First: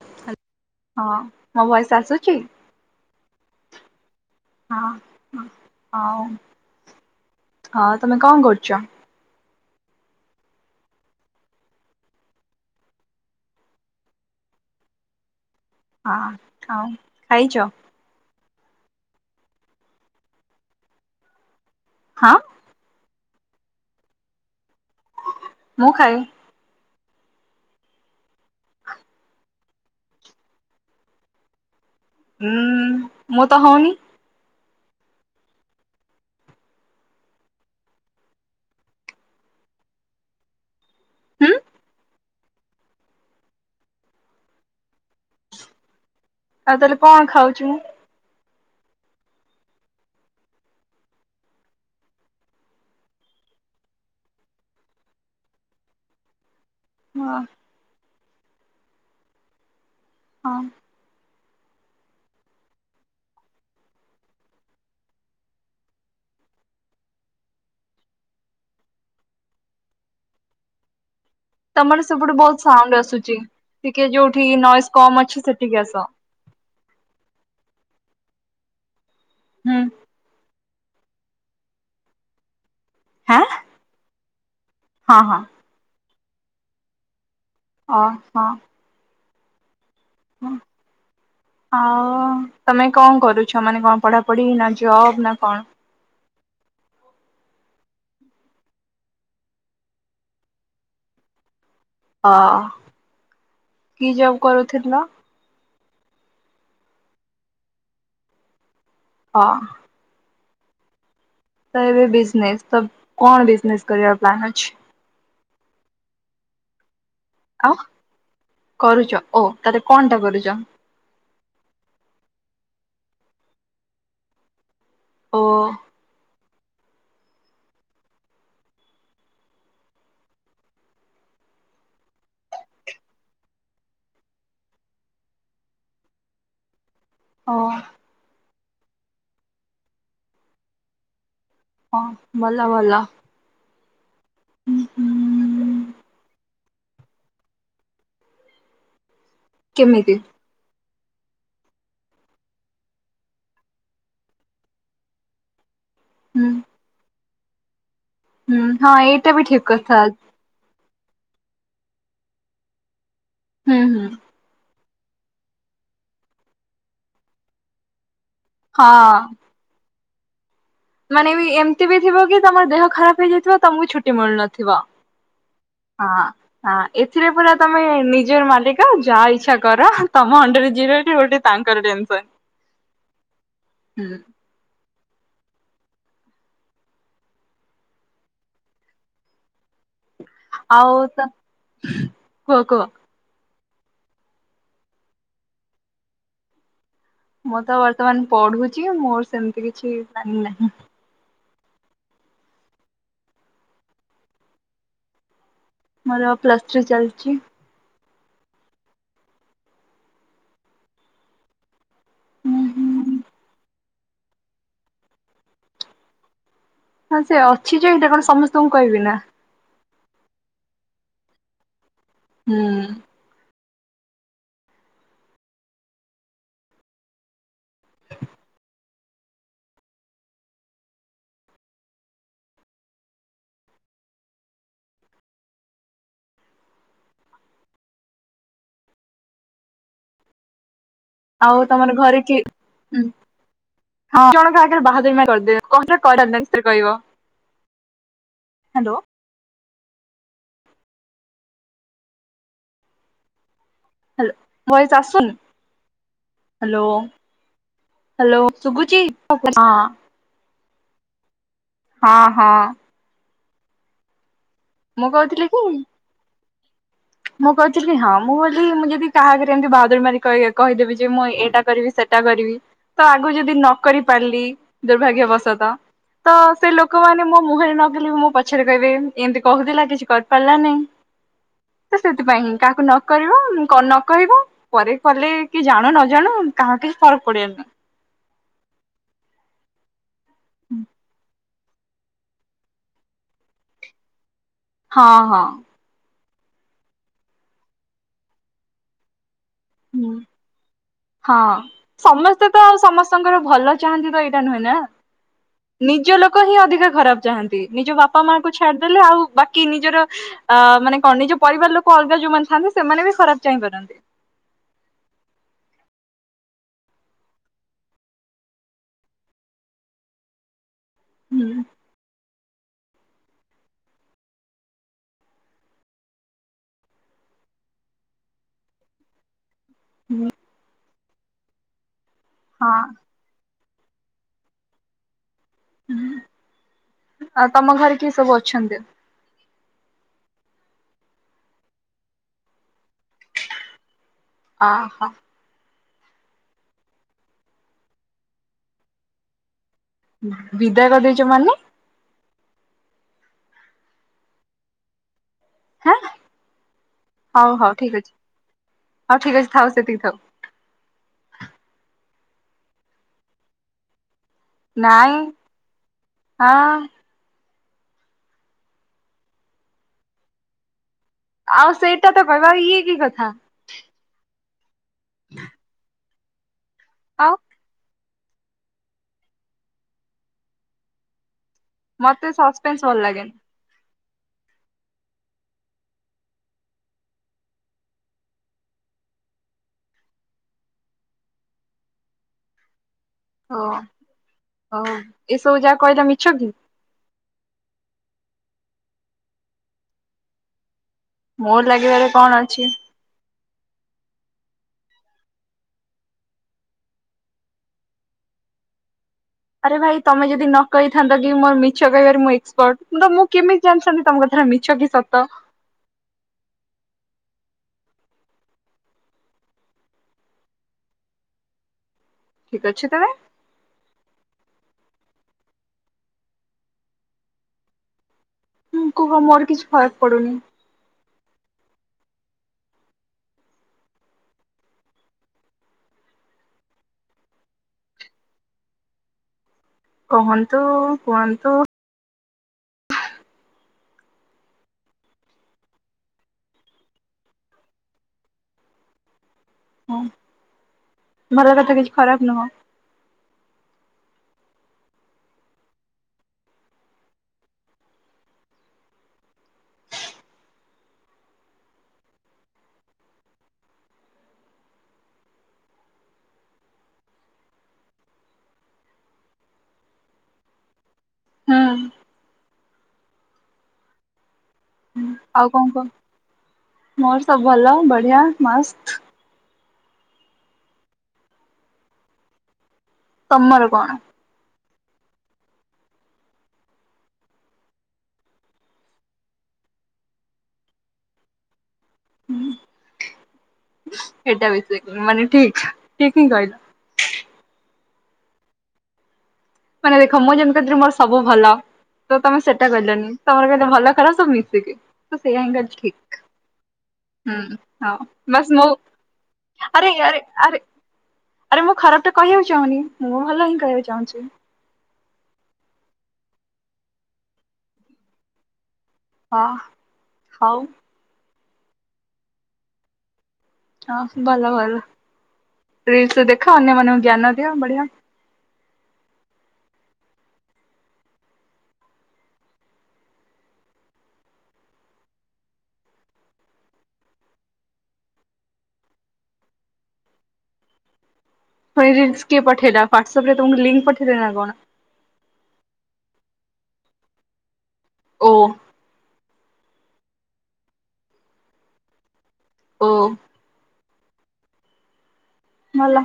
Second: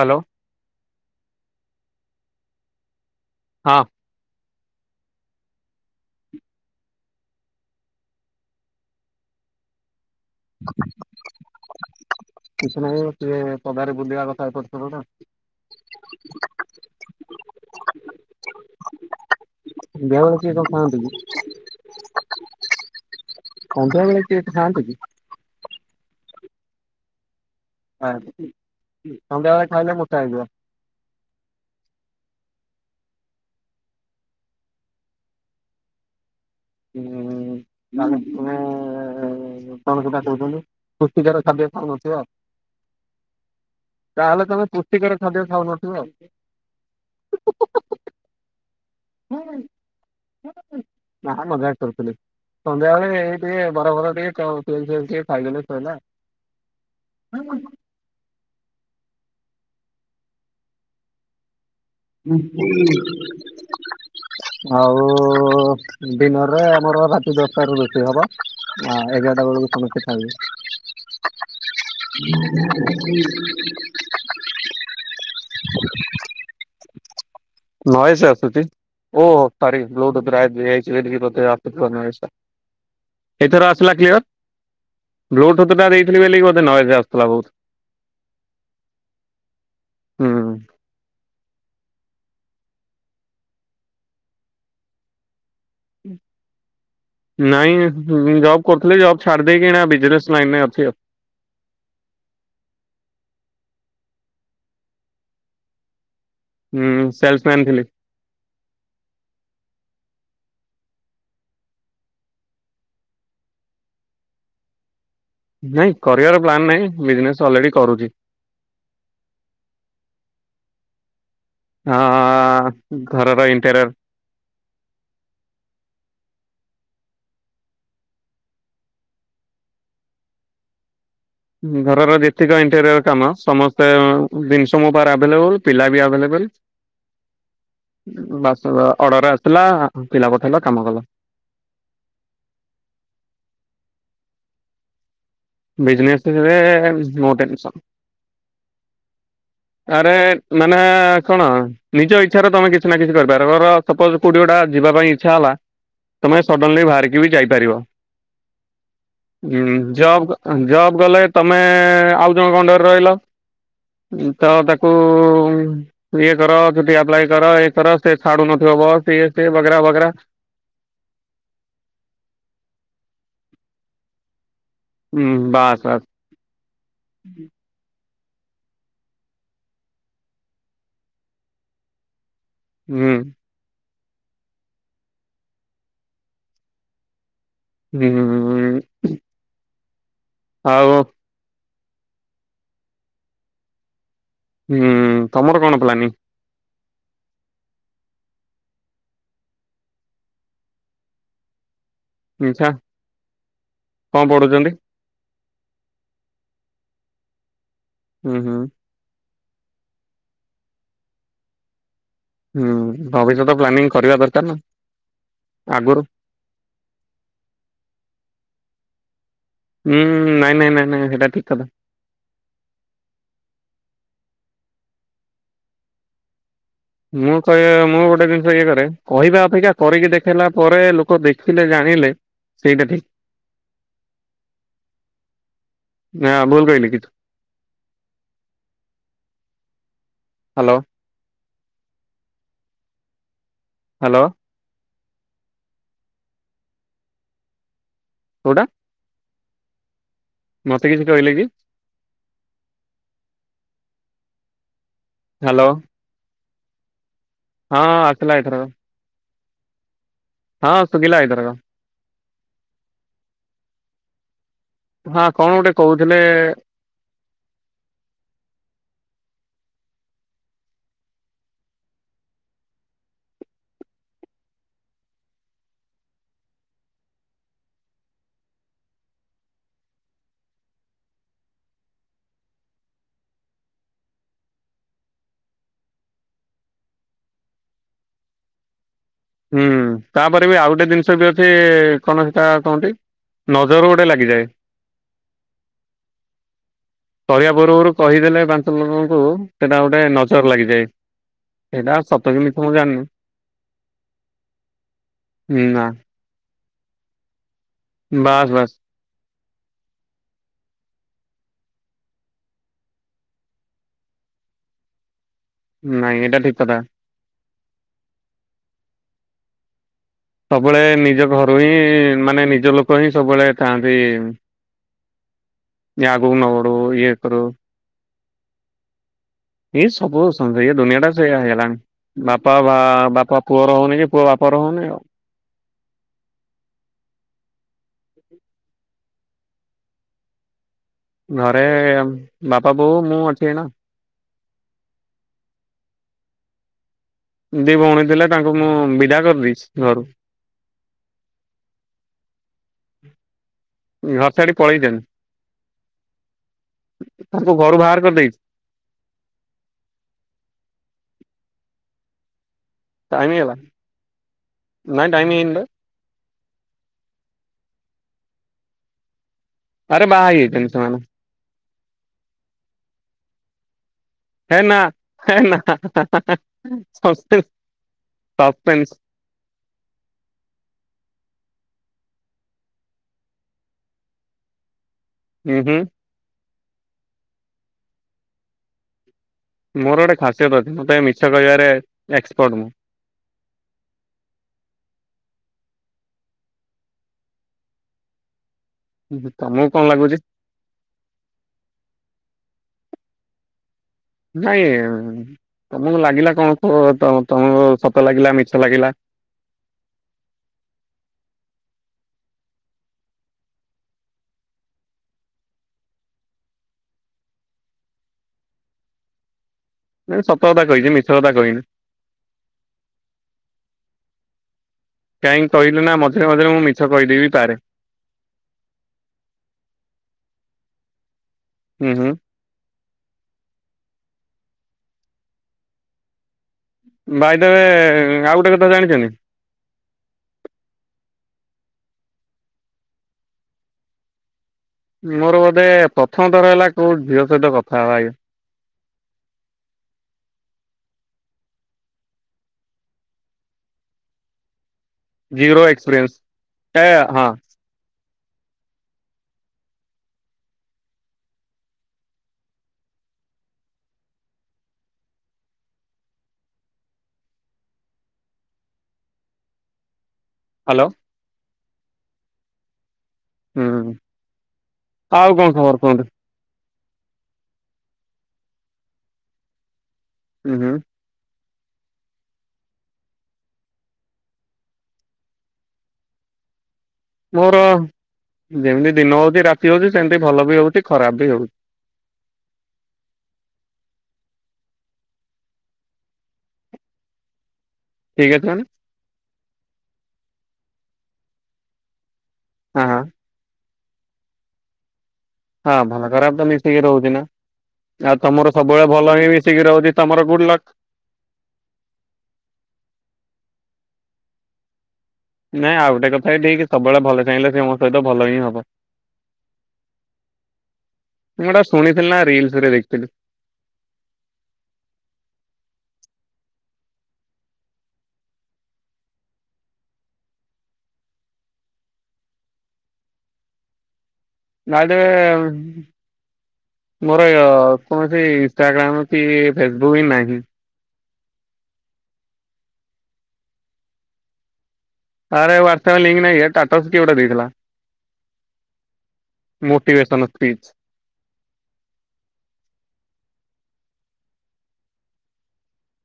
Hello ହଁ ମୋ voice ଆସୁଛି? ହଁ। ହଁ ହଁ ହଉ। ହଁ ତମେ କଣ କରୁଛ? ହ [inaudible] କିଛି ନାହିଁ ସିଏ ପଦାରେ ବୁଲିବା କଥା [unintelligible] ହେଇପାରୁଥ ନା [unintelligible] ହଁ ହଉ ଖାଇଛ? [unintelligible] ବହା ବେଳେ କିଏ କଣ ଖାଆନ୍ତି କି? ହଁ ସନ୍ଧ୍ୟା ବେଳେ କିଏ ଖାଆନ୍ତି କି? ମୁଁ ଖାଏ ଆ ସଧ୍ୟାବେଳେ ଖାଇଲେ ମୋଟା ହୋଇ ଯିବ । ହୁଁ ମୁଁ ତ ହଉନି। [unintelligible] ତମେ କଣ ସଧ କହୁଛନ୍ତି [unintelligible] ପୃଷ୍ଟିକର ହୁଁ ଖାଦ୍ୟ ଖାଉନଥିବ। ତାହେଲେ ତମେ ପୁଷ୍ଟିକର ଖାଦ୍ୟ ଖାଉନଥିବ ଆଉ? ଆଉ ତାହେଲେ କଣ ଖାଉଛି ମୁଁ [unintelligible] ନା ନା ମଜାକ୍ କରୁଥିଲି। ସନ୍ଧ୍ୟାବେଳେ ଏଇ ଟିକେ ବରା ବରା ଟିକେ [unintelligible] ଖାଇ ଦେଲେ ସରିଲା। ହଁ। ହଁ। ହୁଁ। ଆଉ ଡିନରରେ ଆମର ରାତି ଦଶଟ ରୁ ବେଶୀ ହବ ଏଗାରଟା ବେଳକୁ [unintelligible] ଣ କେଥା ତମର ସେପଟୁ ବହୁତ ସାଉଣ୍ଡ ଆସୁଛି। ଟିକେ ଯୋଉଠି ନଏଜ କମ୍ ଅଛି ସେଠିକି ଆସ ନଏଜ୍ ସେ ଆସୁଛି ଓହୋ ସାରି ହୁଁ [unintelligible] ଲୋଡାୟ [unintelligible] [unintelligible] ଏଇଥର ହାଁ ଆସିଲା କ୍ଲିଅର୍? ହଁ ହଁ ବ୍ଲୁଟୁଥ ଟା ଦେଇଥିଲି ବି ବୋଧେ ନଏଜ୍ ଆସୁଥିଲା ବହୁତ। ଓ ହଁ। ହୁଁ ହଁ। ଆଉ ତମେ କଣ କରୁଛ ମାନେ କଣ ପଢାପଢି ନା ଜବ ନା କଣ? ହୁଁ [inaudible] ନାଇଁ ଯବ୍ କରୁଥିଲି ଯବ୍ ଛାଡି ଦେଇକି ଏଣେ ବିିଜନେସ୍ ଲାଇନରେ ଅଛି। ଅ କି ଜବ୍ କରୁଥିଲ? ହୁଁ ସେଲସ୍ ମ୍ୟାନ ଥିଲି। ହଁ। ତ ଏବେ ବିିଜନେସ୍ ତ କଣ ବିିଜନେସ୍ କରିୟାର ପ୍ଲାନ୍ ଅଛି? ନାଇଁ କରିବାର ପ୍ଲାନ୍ ନାଇଁ ଅ କରୁଛ ଓ ତାଲେ କଣ ଟା କରୁଛ? ହଁ ଘରର ଇଣ୍ଟୋରିୟର ଓ। ଘରର ଯେତିକ ଇଣ୍ଟେରିୟର କାମ ସମସ୍ତେ ଜିନିଷ ମୋ ଉପ ଆଭେଲେବୁଲ ପିଲା ବି ଆଭେଲେବୁଲ। ହଲ [unintelligible] ହଁ। ଅର୍ଡର ଆସଥିଲା ପିଲା ପଠେଇଲ କାମ କଲ। ହଁ ଭଲ ଭଲ। ହୁଁ ହୁଁ। ବିଜିନେସରେ ନୋ ଟେନ୍ସନ୍। ଆରେ କେମିତି? ମାନେ ମାନେ କଣ ନିଜ ଇଚ୍ଛାରେ ତୁମେ କିଛି ନା କିଛି କରିପାର, ମୋର ସପୋଜ୍ କୋଉଠି ଗୋଟା ଯିବା ପାଇଁ ଇଚ୍ଛା ହେଲା ତୁମେ ହୁଁ ସଡନଲି ବାହାରିକି ବି ଯାଇପାରିବ। ହୁଁ ହଁ ଏଇଟା ବି ଠିକ ହୁଁ କଥା ଯବ୍ ଯବ୍ କଲେ ତମେ ଆଉ ଜଣଙ୍କ ଅଣ୍ଡରରେ ରହିଲ। ହୁଁ ହୁଁ। ତ ତାକୁ ଇଏ କର, ଛୁଟି ଆପ୍ଲାଏ କର, ଇଏ କର ସେ ଛାଡୁ ନଥିବ ବସ ହଁ। ଇଏ ସିଏ ବଗେରା ବଗେରା ମାନେ ବି ଏମିତି ବି ଥିବ କି ତମ ଦେହ ଖରାପ ହେଇଯାଇଥିବ ତମକୁ ଛୁଟି ମିଳୁନଥିବ। ହୁଁ ବାସ୍ ବାସ୍ ଥିବ ହଁ ହଁ ଏଥିରେ ପୁରା ତମେ ନି ଜର ମାଲିକ ଯାହା ଇଛା କର, ତମ ଅଣ୍ଡରରେ ଯିଏ ରହିଲେ ଓଲଟା ତାଙ୍କର ଟେନସନ। ହୁଁ। ହୁଁ। ହୁଁ। ଆଉ ତ କୁହ କୁହ। ହୁଁ ତମର କଣ ପ୍ଲାନିଙ୍ଗ? ମୁଁ ତ ବର୍ତ୍ତମାନ ପଢୁଛି ମୋର ସେମିତି କିଛି ପ୍ଲାନିଙ୍ଗ ନାହିଁ। ଆଛା କଣ ପଢ଼ୁଛନ୍ତି? ମୋର ପ୍ଲସ୍ ଥ୍ରୀ ଚାଲିଛି। ହୁଁ ହୁଁ। ହୁଁ ଭବିଷ୍ୟତ ପ୍ଲାନିଂ କରିବା ଦରକାର ନା ଆଗରୁ। ହଁ ସେ ଅଛି ଯେ ଏଟା କଣ ସମସ୍ତଙ୍କୁ କହିବି ନା। ହୁଁ ନାଇଁ ନାଇଁ ନାଇଁ ନାଇଁ ସେଇଟା ଠିକ କଥା। ହୁଁ। ମୁଁ କହେ ମୁଁ ଗୋଟେ ଜିନିଷ ଇଏ କରେ କହିବା ଅପେକ୍ଷା କରିକି ଦେଖେଇଲା ପରେ ଲୋକ ଦେଖିଲେ ଜାଣି ଇଲେ ସେଇଟା ଠିକ୍। ନାଁ ଭୁଲ୍ କହିଲି କି? ହାଲୋ। ଆଉ ତମର ଘରେ କିଏ, ହୁଁ ହଁ ହ୍ୟାଲୋ ଜଣଙ୍କ ଆଗରେ ବା [inaudible] କହିବ, ହାଲୋ। ମୋତେ କିିଛି କହିଲେ କି? ହାଲୋ ଭଏସ ଆସୁନି, ହ୍ୟାଲୋ ହାଲୋ। ହଁ ଆସିଲା ହ୍ୟାଲୋ ଏଥରକ ସୁଗୁଚି ମୋ ଭଏସ, ହଁ ହଁ। ହଁ ସୁଗିଲା ଏଥରକ। ହଁ ହଁ। ମୁଁ ହଁ କହୁଥିଲି କଣ କି ଗୋଟେ କହୁଥିଲେ? ମୁଁ କହୁଥିଲି ହଁ ମୁଁ ବୋଲି ମୁଁ ଯଦି କାହାଘରେ ଏମିତି ବାହାଦୁରୀ ମାରି କହି -କହିଦେବି ଯେ ମୁଁ ଏଇଟା କରିବି ସେ ଟା କରିବି ତ ଆଗକୁ ଯଦି ନ କରି ପାରିଲି ଦୁର୍ଭାଗ୍ୟବଶତଃ। ତ ସେ ଲୋକମାନେ ମୋ ମୁହଁରେ ନକହିଲେ ମୋ ପଛରେ କହିବେ, ଏମିତି କହୁଥିଲା କିଛି କରିପାରିଲାନି। ତ ସେଥିପାଇଁ ହିଁ କାହାକୁ ନ କରିବ, ନ କହିବ, ପରେ କଲେ କିଏ ଜାଣୁ ନ ଜାଣୁ କାହା ହଁ କିଛି ଫରଗ ପଡ଼ିବାର ନାହିଁ। ହୁଁ ତାପରେ ବି ଆଉ ଗୋଟେ ଜିନିଷ ବି ଅ ସେ କଣ ସେଟା କହନ୍ତି, ନଜର ଗୋଟେ ଲାଗିଯାଏ। ହଁ ହଁ। କରିବା ପୂର୍ବରୁ କହିଦେଲେ ପାଞ୍ଚ ଲୋକଙ୍କୁ ସେଟା ଗୋଟେ ନଜର ଲାଗିଯାଏ, ହଁ। ସେଇଟା ସତ କି ସମସ୍ତେ ତ ମିଛ ମୁଁ ଜାଣିନି। ସମସ୍ତଙ୍କର ଭଲ ଚାହାନ୍ତି ତ ଏଇଟା ନୁହେଁ ନା, ନା ନିଜ ଲୋକ ହିଁ ଅଧିକା ଖରାପ ଚାହାନ୍ତି। ନିଜ ବାପା ବାସ୍ ମାଆଙ୍କୁ ବାସ୍ ଛାଡିଦେଲେ ଆଉ ବା କି ନିଜର ଅ ମାନେ କଣ ନିଜ ପରିବାର ଲୋକ ଅଲଗା ଯୋଉମାନେ ଥାନ୍ତି ସେମାନେ ବି ଖରାପ ଚାହିଁପାରନ୍ତି। ନାଇଁ ଏଟା ଠିକ କଥା। ସବୁବେଳେ ନିଜ ହୁଁ ଘରୁ ହିଁ ମାନେ ନିଜ ଲୋକ ହିଁ ସବୁବେଳେ ଥାଆନ୍ତି ଯେ ଆଗକୁ ନ ବଢୁ ଇଏ କରୁ ଇଏ ସବୁ ସନ୍-ଏ ଦୁନିଆଟା ସେଇଆ ହେଇଗଲାଣି ବାପା ହଁ ଭା-ବାପା ପୁଅର ହୋଉନି କି ପୁଅ ବାପର ହୋଉନି ଆଉ। ଉଁ ଆଉ ତମ ଘରେ କିଏ ସବୁ ଅଛନ୍ତି? ଘରେ ବାପା ବୋଉ ମୁଁ ଅଛି ଏଇନା। ଅହ। ଦି ଭୋଉଣୀ ଥିଲେ ତାଙ୍କୁ ମୁଁ ବିଦା କରିଦେଇଚି। ବିଦା କରିଦେଇଚ ମାନେ? ଘରଛାଡି ପଳେଇଚନ୍ତି। ହାଁ। ତାଙ୍କୁ ହଉ ଘରୁ ହଉ ବାହାର ଠିକ ଅଛି କରିଦେଇଛି ହଉ ଠିକ ଅଛି ଥାଉ ସେତିକି ଥାଉ। ଟାଇମ ହେଇଗଲା ନାଇଁ ଟାଇମ ହେଇନି ତ। ହଁ। ଆରେ ବାହା ହେଇଯାଇଟନ୍ତି ସେମାନେ। ଆଉ ସେଇଟା ତ କହିବ ଆଉ ଇଏ କି କଥା? ହେ ନା ହେ ନା ହାଁ ହାଁ ହାଁ ହାଁ ହାଁ ଆଉ ସନସକିଲ୍ ସସପେନସ୍ ମତେ ସସପେନସ୍ ଭଲ ଲାଗେନି। ଉଁ ହୁଁ। ମୋର ଗୋଟେ ଖାସିୟତ ଅଛି ମତେ ମିଛ କହିବାରେ ଏକ୍ସପର୍ଟ ମୁଁ। ହଁ ଆଉ ଏସବୁ ଯାହା କହିଲ ମିଛ କି? ତମକୁ କଣ ଲାଗୁଚି? ମୋର ଲାଗିବାରେ କଣ ଅଛି? ନାଇଁ ତମକୁ ଲାଗିଲା କଣ କୁହ ତମ-ତମକୁ ସତ ଲାଗିଲା ମିଛ ଲାଗିଲା? ଆରେ ଭାଇ ତମେ ଯଦି ନ କହିଥାନ୍ତ କି ମୋର ମିଛ କହିବାରେ ମୁଁ ଏକ୍ସପର୍ଟ ତ ମୁଁ କେମିତି ଜାଣିଥାନ୍ତି ତମ କଥା। ଏରା ମିଛ କି ସତ ନାଇଁ ସତ କଥା କହିଚି ମିଛ କଥା କହିନି। ଠିକ ଅଛି ତେବେ। କାହିଁକି କହିଲି ନା ମଝିରେ ମଝିରେ ମୁଁ ମିଛ କହିଦେଇବି ପାରେ। ହୁଁ କୁହ ମୋର କିଛି ଫରକ୍ ପଡୁନି। ଉଁ ହୁଁ। ବାଇଦୱେ ଆଉ ଗୋଟେ କଥା ଜାଣିଚନ୍ତି? କୁହନ୍ତୁ କୁହନ୍ତୁ। ମୋର ବୋଧେ ପ୍ରଥମ ଥର ହେଲା କୋଉ‌ ଝିଅ ସହିତ କଥା ହବା ଇଏ। ହୁଁ ଭଭ କଥା କିଛି ଖରାପ ନୁହଁ। ଜିରୋ ଏକ୍ସପେରିଏନ୍ସ ଟାଏ ହଁ। ହାଲୋ? ହଁ। ହୁଁ ଆଉ କଣ ଖବର କୁହନ୍ତୁ? ମୋର ସବୁ ଭଲ ବଢିଆ ମସ୍ତ୍। ଉଁ ହୁଁ। ତମର କଣ? ମୋର ଯେମିତି ଦିନ ହୋଉଚି ରାତି ହୋଉଚି ସେମିତି ଭଲ ବି ହୋଉଚି ଖରାପ ବି ହୋଉ ଉଁ। ସେଇଟା ବି ତିକ୍-ମାନେ ଠିକ୍ ଠିକ୍ ହିଁ କହିଲ। ଠିକଅଛି ମାନେ? ମାନେ ଦେଖ ମୁଁ ଯେମିତି ଥିଲି ମୋର ସବୁ ଭଲ ତ ତମେ ସେଇଟା ହଁ କହିଲନି ତମର କେତେ ଭଲ ଖରାପ ସବୁ ମିଶିକି। ତ ସେଇୟା ହିଁ ହଁ କହିଲି ଠିକ ଭଲ ଖରାପ ତ ମିଶିକି ରହୁଛି ନା ହୁଁ ହଁ ଆଉ ବାସ୍ ତମର ମୋ ସବୁବେଳେ ଭଲ ହିଁ ମିଶିକି ଆରେ ରହୁଛି ତମ ଆରେ ତମର ଗୁଡ଼ ଆରେ ଲକ୍। ଆରେ ମୁଁ ଖରାପ ତ କହିବାକୁ ଚାହୁଁନି। ମୁଁ ଭଲ ହିଁ କହିବାକୁ ଚାହୁଁଛି। ନାଇଁ ଆଉ ଗୋଟେ କଥା ଠିକ ସବୁବେଳେ ଭଲ ଚାହିଁଲେ ସେ ମାନଙ୍କ ସହିତ ଭଲ ହିଁ ହବ। ହଁ ହୋଉ। ମୁଁ ଟା ଶୁଣିଥିଲି ନା ରିଲସ ରେ ଦେଖଥିଲି। ହଁ ଭଲ ଭଲ ରିଲସ ଦେଖ ଅନ୍ୟ ମାନଙ୍କୁ ଜ୍ଞାନ ଦିଅ ବଢ଼ିଆ। ବାଇଦ ୱେ ମୋର କୌଣସି ଇଷ୍ଟାଗ୍ରାମ କି ଫେସବୁକ୍ ବି ନାହିଁ। ରିଲସ କିଏ ପଠେଇଲା ହ୍ୱାଟସଅପ ରେ ତମକୁ ଲିଙ୍କ ପଠେଇଲେ ନାଁ କଣ? ଆରେ ହ୍ୱାଟ୍ସଆପ୍ ଲିଙ୍କ ନାହିଁ ଟାଟସ୍ କିଏ ଗୋଟେ ଦେଇଥିଲା। ଓ। Motivation please. ଓ। ଭଲ।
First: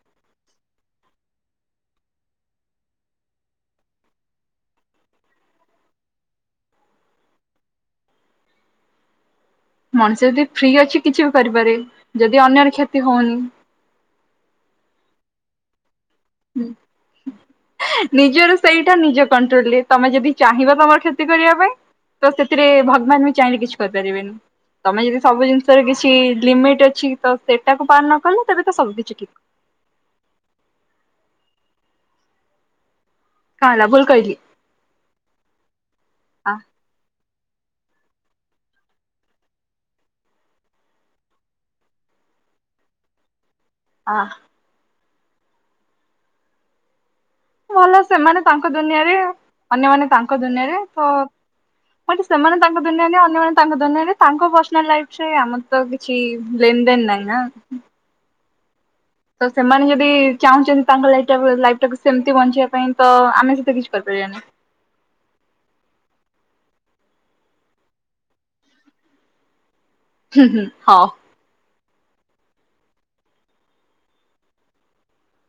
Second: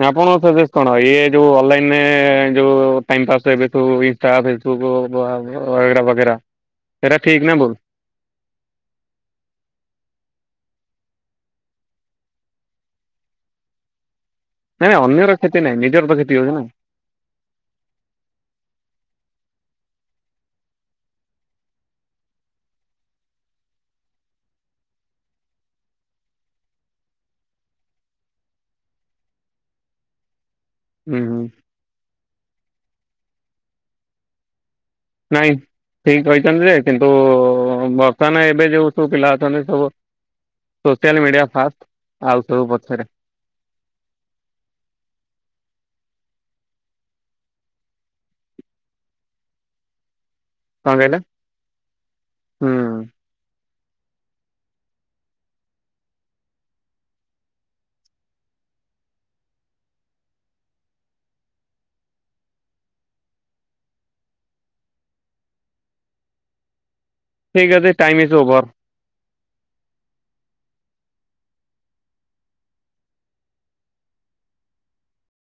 ନା ଆପଣଙ୍କ ସେ କଣ ଇଏ ଯୋଉଁ ଅନଲାଇନ ଯୋଉଁ ଟାଇମ ପାସ୍ ଏବେ ସୁ ଇନଷ୍ଟାଗ ହେ [unintelligible] ଠିକ ନା ଭୁଲ। ମଣିଷ ଯଦି ଫ୍ରି ଅଛି। କିଛି ବି କରିପାରେ ଯଦି ଅନ୍ୟର କ୍ଷତି ହଉନି। ନାଇଁ ଅନ୍ୟର କ୍ଷତି ନାଇଁ ନିଜ ନିଜର ସେଇଟା ନିଜ କଣ୍ଟ୍ରୋଲରେ ତମେ ଯଦି ଚାହିଁବ ତମର କ୍ଷତି କରିବା ପାଇଁ ତ ସେଥିରେ ଭଗବାନ ବି ଚାହିଁଲେ କିଛି କରିପାରିବେନି। ତମେ ଯଦି ସବୁ ଜିନିଷର କିଛି ଲିମିଟ ଅଛି ତ ସେଟାକୁ ପାର ନ କଲ ତେବେ ତ ସବୁ କିଛି ଠିକ୍। ହୁଁ ହୁଁ। କଣ ହେଲା ଭୁଲ କହିଲି। ନାଇଁ ଠିକ ଆ କହିଛନ୍ତି ଯେ କିନ୍ତୁ ହଁ ବର୍ତ୍ତମାନ ଏବେ ଯେଉଁ ସବୁ ପିଲା ଅଛନ୍ତି ସବୁ ସୋସିଆଲ ମିଡିଆ ଫାଷ୍ଟ ଆଉ ସବୁ ପଛରେ। ଆଁ। ଭଲ ସେମାନେ ତାଙ୍କ ଦୁନିଆରେ ଅନ୍ୟମାନେ ତାଙ୍କ ତା ଦୁନିଆରେ କଣ କହିଲେ ତ ସେମାନେ ହୁଁ ତାଙ୍କ ଦୁନିଆରେ ଅନ୍ୟମାନେ ତା ଦୁନିଆଁ ତାଙ୍କ ପର୍ସନାଲ ଲାଇଫ ସହ ଆମର ତ କିଛି ଲେନଦେନ ନାହିଁନା। ତ ସେମାନେ ଯଦି ଚାହୁଁଛନ୍ତି ତାଙ୍କ ଲାଇ ଲାଇଫ ଟାକୁ ସେମିତି ବଞ୍ଚିବା ପାଇଁ ତ ଆମେ ସେତିରେ କିଛି କରିପାରିବାନି। [unintelligible] ଠିକ୍ ଅଛି ଟାଇମ ସ୍ ଓଭର। ହୁଁ ହୁଁ ହଁ।